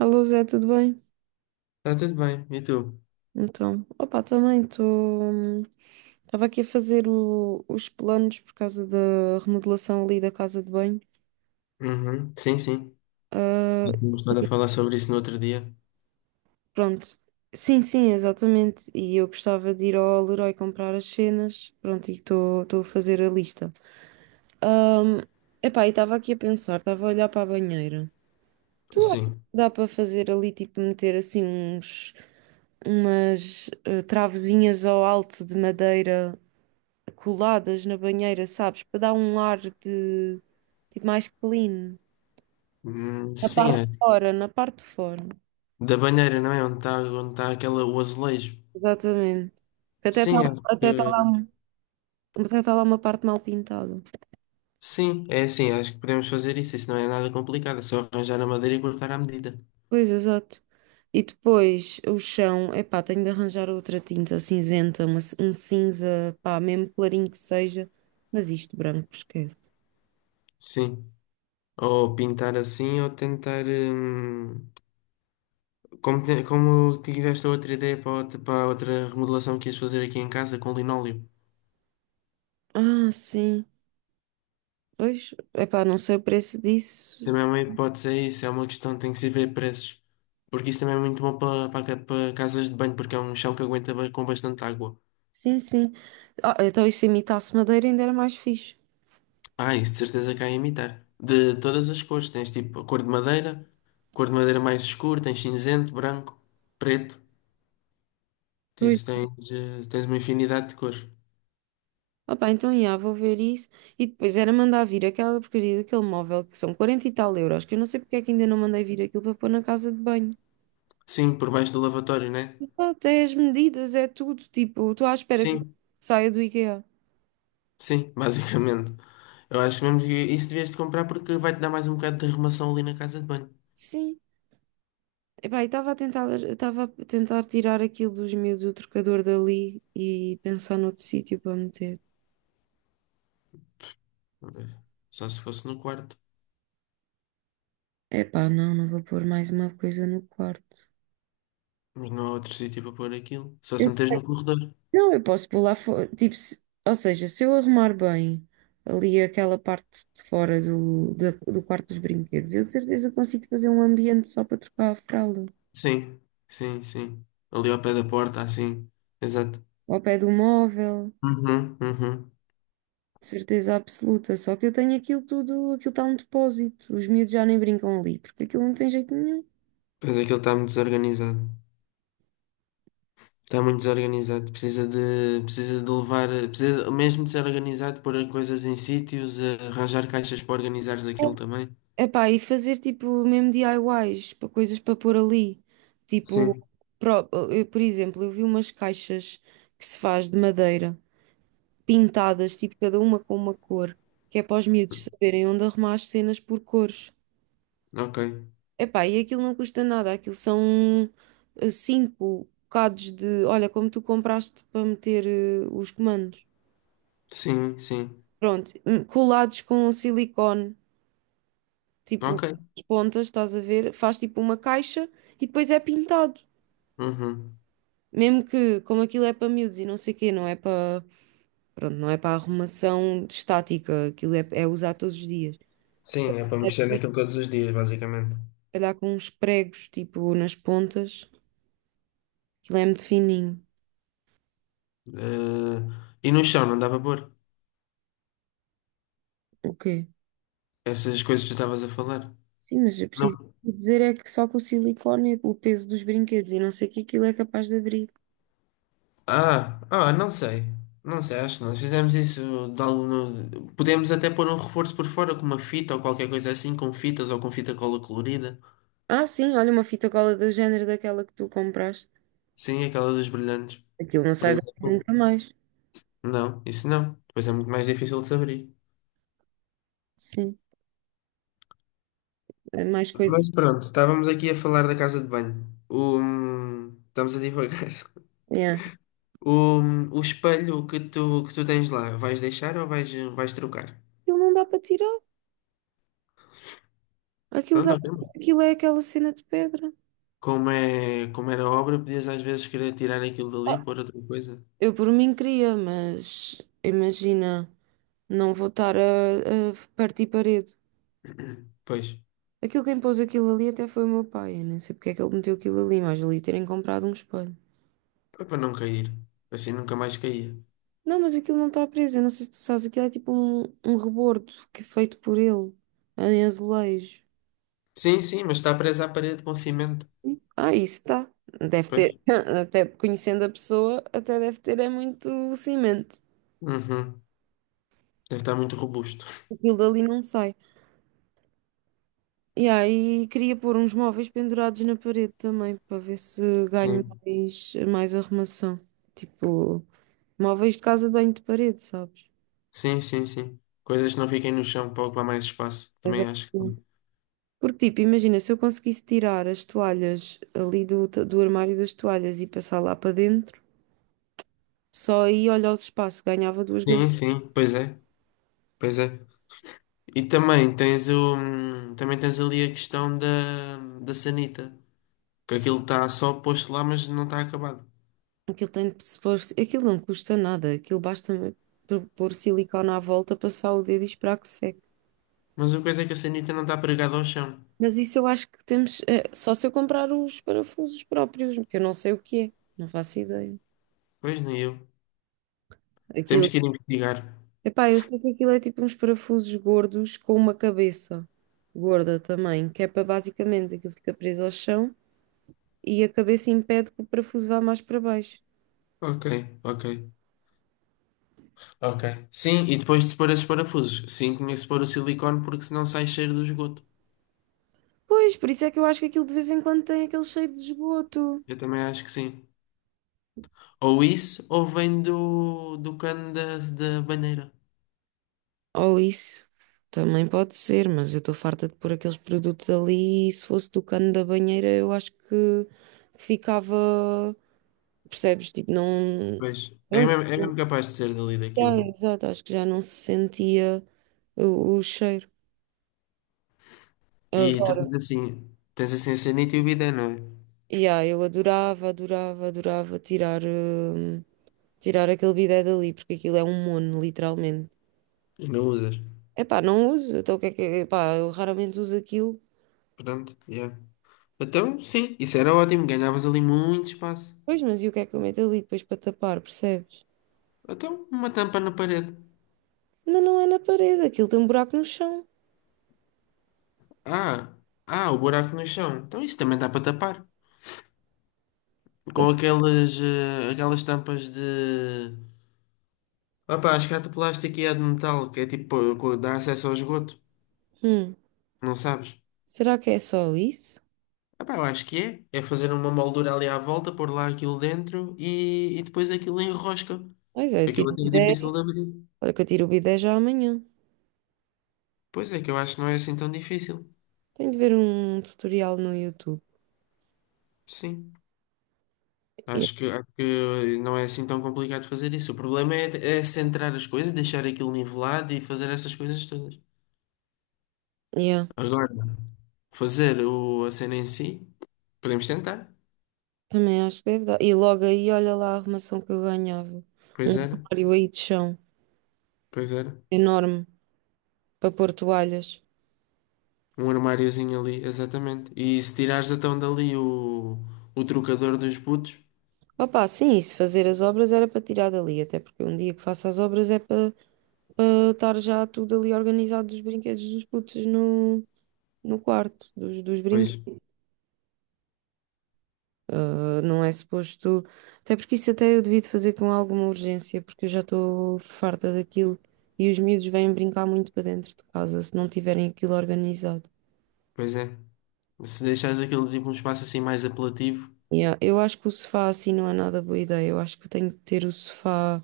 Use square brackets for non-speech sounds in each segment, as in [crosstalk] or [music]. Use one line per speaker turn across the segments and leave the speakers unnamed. Alô Zé, tudo bem?
Tá tudo bem, e tu?
Então, opa, também estou. Estava aqui a fazer os planos por causa da remodelação ali da casa de banho.
Uhum, sim, sim.
Ah,
E tínhamos estado a falar sobre isso no outro dia.
pronto. Sim, sim, exatamente. E eu gostava de ir ao Leroy comprar as cenas. Pronto, e estou a fazer a lista. Ahm, Epá, e estava aqui a pensar, estava a olhar para a banheira. Tu achas que
Sim.
dá para fazer ali, tipo, meter assim umas travezinhas ao alto de madeira coladas na banheira, sabes? Para dar um ar de mais clean. Na
Sim,
parte
é.
de fora, na parte de fora.
Da banheira, não é? Onde está onde tá aquela, o azulejo.
Exatamente. Que Até está
Sim, acho
até tá lá,
que.
um- Até tá lá uma parte mal pintada.
Sim, é assim, acho que podemos fazer isso. Isso não é nada complicado, é só arranjar a madeira e cortar à medida.
Pois, exato. E depois o chão, epá, tenho de arranjar outra tinta cinzenta, um cinza, pá, mesmo clarinho que seja, mas isto branco, esquece.
Sim. Ou pintar assim, ou tentar. Como, como tiveste a outra ideia para outra, para a outra remodelação que ias fazer aqui em casa com linóleo.
Ah, sim. Pois, epá, não sei o preço disso.
Também é uma hipótese, é isso, é uma questão, tem que se ver preços. Porque isso também é muito bom para, para casas de banho, porque é um chão que aguenta com bastante água.
Sim, sim. Ah, então e se imitasse madeira ainda era mais fixe.
Ah, isso de certeza que há a imitar. De todas as cores, tens tipo a cor de madeira mais escura, tens cinzento, branco, preto.
Pois.
Isso tens, tens uma infinidade de cores.
Opa, então, já, vou ver isso. E depois era mandar vir aquela porcaria daquele móvel que são 40 e tal euros, que eu não sei porque é que ainda não mandei vir aquilo para pôr na casa de banho.
Sim, por baixo do lavatório, né?
Pronto, é as medidas, é tudo. Tipo, estou à espera que
Sim,
saia do IKEA.
sim, [laughs] basicamente. Eu acho mesmo que isso devias de comprar porque vai-te dar mais um bocado de arrumação ali na casa de banho.
Sim. Epá, e estava a tentar tirar aquilo dos meus do trocador dali e pensar noutro sítio para meter.
Só se fosse no quarto.
Epá, não, não vou pôr mais uma coisa no quarto.
Mas não há outro sítio para pôr aquilo. Só se meteres no corredor.
Não, eu posso pular fora. Tipo, ou seja, se eu arrumar bem ali aquela parte de fora do quarto dos brinquedos, eu de certeza consigo fazer um ambiente só para trocar a fralda.
Sim, sim, sim. Ali ao pé da porta, assim. Exato.
Ao pé do móvel,
Uhum, uhum.
de certeza absoluta. Só que eu tenho aquilo tudo, aquilo está um depósito. Os miúdos já nem brincam ali, porque aquilo não tem jeito nenhum.
Pois aquilo está muito desorganizado. Está muito desorganizado. Precisa de, levar. Precisa mesmo de ser organizado, pôr coisas em sítios, arranjar caixas para organizares aquilo também.
Epá, e fazer tipo mesmo DIYs, para coisas para pôr ali. Tipo,
Sim,
eu, por exemplo, eu vi umas caixas que se faz de madeira, pintadas, tipo cada uma com uma cor, que é para os miúdos saberem onde arrumar as cenas por cores.
ok.
Epá, e aquilo não custa nada, aquilo são cinco bocados de, olha, como tu compraste para meter os comandos.
Sim, sim.
Pronto, colados com silicone, tipo
Ok.
as pontas, estás a ver? Faz tipo uma caixa e depois é pintado.
Uhum.
Mesmo que, como aquilo é para miúdos e não sei o quê, não é para, pronto, não é para arrumação estática, aquilo é usar todos os dias.
Sim, é para mexer naquilo todos os dias, basicamente.
Calhar com uns pregos, tipo, nas pontas. Aquilo é muito fininho.
Eh, e no chão, não dava para pôr.
O quê?
Essas coisas que tu estavas a falar.
Sim, mas eu preciso dizer é que só com o silicone, o peso dos brinquedos e não sei o que aquilo é capaz de abrir.
Ah, ah, não sei. Não sei, acho que nós fizemos isso de algum... Podemos até pôr um reforço por fora com uma fita ou qualquer coisa assim, com fitas ou com fita cola colorida.
Ah, sim, olha uma fita cola do género daquela que tu compraste.
Sim, aquela dos brilhantes,
Aquilo não
por
sai daqui
exemplo.
nunca mais.
Não, isso não. Depois é muito mais difícil de se abrir.
Sim, é mais coisas.
Mas pronto, estávamos aqui a falar da casa de banho. O... Estamos a divagar. [laughs]
Yeah.
O, o espelho que tu tens lá, vais deixar ou vais trocar?
Aquilo não dá para tirar. Aquilo dá...
Pronto, ok, mano.
Aquilo é aquela cena de pedra.
Como é, como era a obra, podias às vezes querer tirar aquilo dali, pôr outra coisa.
Eu por mim queria, mas imagina, não vou estar a partir parede.
Pois,
Aquilo quem pôs aquilo ali até foi o meu pai. Eu nem sei porque é que ele meteu aquilo ali, mas ali terem comprado um espelho.
foi para não cair. Assim nunca mais caía.
Não, mas aquilo não está preso. Eu não sei se tu sabes, aquilo é tipo um rebordo que é feito por ele, em azulejo.
Sim, sim, mas está presa à parede com cimento.
Ah, isso está. Deve
Pois.
ter, [laughs] até conhecendo a pessoa, até deve ter é muito cimento.
Uhum. Deve estar muito robusto.
Aquilo dali não sai. E aí queria pôr uns móveis pendurados na parede também, para ver se ganho
Sim,
mais, mais arrumação. Tipo, móveis de casa de banho de parede, sabes?
sim, sim, sim. Coisas que não fiquem no chão para ocupar mais espaço. Também
Exato.
acho que.
Porque, tipo, imagina, se eu conseguisse tirar as toalhas ali do armário das toalhas e passar lá para dentro, só aí, olha o espaço, ganhava duas gavetas.
Sim, sim, pois é, pois é. E também tens o. Também tens ali a questão da, da sanita. Que aquilo está só posto lá, mas não está acabado.
Aquilo tem de se pôr, aquilo não custa nada, aquilo basta pôr silicone à volta, passar o dedo e esperar que seque.
Mas a coisa é que a sanita não está pregada ao chão.
Mas isso eu acho que temos, só se eu comprar os parafusos próprios, porque eu não sei o que é, não faço ideia.
Pois nem eu. Temos
Aquilo,
que ir investigar.
epá, eu sei que aquilo é tipo uns parafusos gordos com uma cabeça gorda também, que é para basicamente aquilo fica preso ao chão, e a cabeça impede que o parafuso vá mais para baixo.
Ok, ok. Ok. Sim, e depois de se pôr esses parafusos. Sim, tinha que se pôr o silicone porque senão sai cheiro do esgoto.
Pois, por isso é que eu acho que aquilo de vez em quando tem aquele cheiro de esgoto.
Eu também acho que sim. Ou isso, ou vem do, do cano da, da banheira.
Ou isso. Também pode ser, mas eu estou farta de pôr aqueles produtos ali e se fosse do cano da banheira eu acho que ficava, percebes? Tipo, não.
Pois,
Pronto.
é mesmo capaz de ser dali
É,
daquilo.
exato, acho que já não se sentia o cheiro.
E tu
Agora,
tens assim a sanita e o bidé, não é?
yeah, eu adorava, adorava, adorava tirar. Tirar aquele bidé dali, porque aquilo é um mono, literalmente.
E não usas.
Epá, não uso. Então o que é que. Epá, eu raramente uso aquilo.
Pronto, yeah. Então, sim, isso era ótimo, ganhavas ali muito espaço.
Pois, mas e o que é que eu meto ali depois para tapar, percebes?
Então, uma tampa na parede.
Mas não é na parede, aquilo tem um buraco no chão.
Ah, ah, o buraco no chão. Então, isso também dá para tapar. Com aquelas, aquelas tampas de. Opa, acho que há de plástico e há de metal, que é tipo, dá acesso ao esgoto,
Hum,
não sabes?
Será que é só isso?
Opa, eu acho que é. É fazer uma moldura ali à volta, pôr lá aquilo dentro e depois aquilo enrosca.
Pois é, eu
Aquilo
tiro o
até é
bidé.
difícil de abrir.
Olha que eu tiro o bidé já amanhã.
Pois é, que eu acho que não é assim tão difícil.
Tenho de ver um tutorial no YouTube.
Sim.
Yeah,
Acho que, não é assim tão complicado fazer isso. O problema é, é centrar as coisas, deixar aquilo nivelado e fazer essas coisas todas.
yeah,
Agora, fazer o, a cena em si, podemos tentar.
também acho que deve dar. E logo aí, olha lá a arrumação que eu ganhava. Um
Pois era,
armário aí de chão,
pois era.
enorme, para pôr toalhas.
Um armáriozinho ali, exatamente. E se tirares então dali o trocador dos putos,
Opa, sim, se fazer as obras era para tirar dali, até porque um dia que faço as obras é para estar já tudo ali organizado dos brinquedos dos putos no quarto, dos
pois,
brinquedos. Ah, não é suposto. Até porque isso até eu devia de fazer com alguma urgência, porque eu já estou farta daquilo e os miúdos vêm brincar muito para dentro de casa se não tiverem aquilo organizado.
pois é. Se deixares aquele tipo um espaço assim mais apelativo,
Yeah, eu acho que o sofá assim não é nada boa ideia, eu acho que eu tenho que ter o sofá.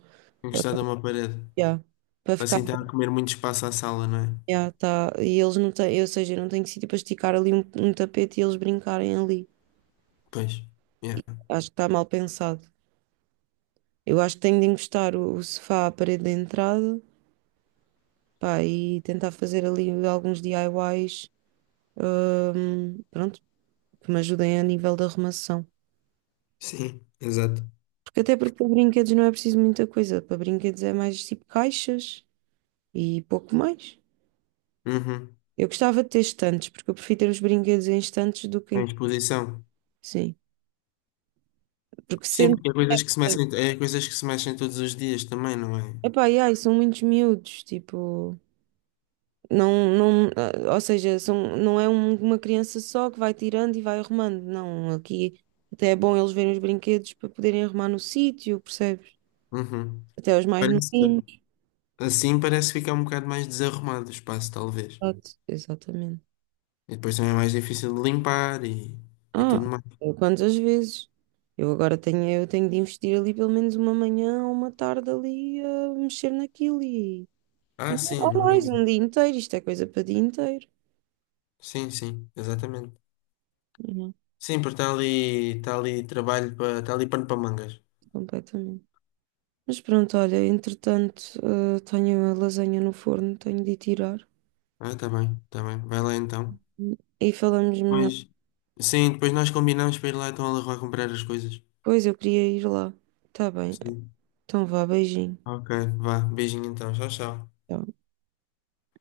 Ah,
encostado a uma parede.
yeah. Para
Assim
ficar
está a comer muito espaço à sala, não é?
yeah, tá. E eles não têm, ou seja, eu não tenho sítio para esticar ali um tapete e eles brincarem ali.
Pois. Yeah.
Acho que está mal pensado. Eu acho que tenho de encostar o sofá à parede da entrada, pá, e tentar fazer ali alguns DIYs, pronto, que me ajudem a nível da arrumação.
Sim, exato.
Porque até porque para brinquedos não é preciso muita coisa. Para brinquedos é mais tipo caixas e pouco mais.
Uhum.
Eu gostava de ter estantes, porque eu prefiro ter os brinquedos em estantes do que em...
Em exposição.
Sim. Porque
Sim,
sendo...
porque é coisas que se mexem, é coisas que se mexem todos os dias também, não é?
Epá, e ai, são muitos miúdos, tipo... Não, não, ah, ou seja, são, não é uma criança só que vai tirando e vai arrumando. Não, aqui até é bom eles verem os brinquedos para poderem arrumar no sítio, percebes?
Uhum.
Até os mais novinhos.
Parece, assim parece ficar um bocado mais desarrumado o espaço, talvez.
Exato, exatamente.
E depois também é mais difícil de limpar e
Ah,
tudo mais.
eu quantas vezes? Eu tenho de investir ali pelo menos uma manhã ou uma tarde ali a mexer naquilo e
Ah, sim,
ou
no
mais
mínimo.
um dia inteiro. Isto é coisa para dia inteiro.
Sim, sim, exatamente.
Não,
Sim, porque está ali trabalho para, está ali pano para mangas.
completamente. Mas pronto, olha, entretanto, tenho a lasanha no forno, tenho de ir tirar.
Ah, tá bem, tá bem. Vai lá então.
E falamos melhor.
Pois, sim, depois nós combinamos para ir lá então ela vai comprar as coisas.
Pois eu queria ir lá. Tá bem.
Sim.
Então vá, beijinho.
Ok, vá. Beijinho então. Tchau, tchau.
Tchau.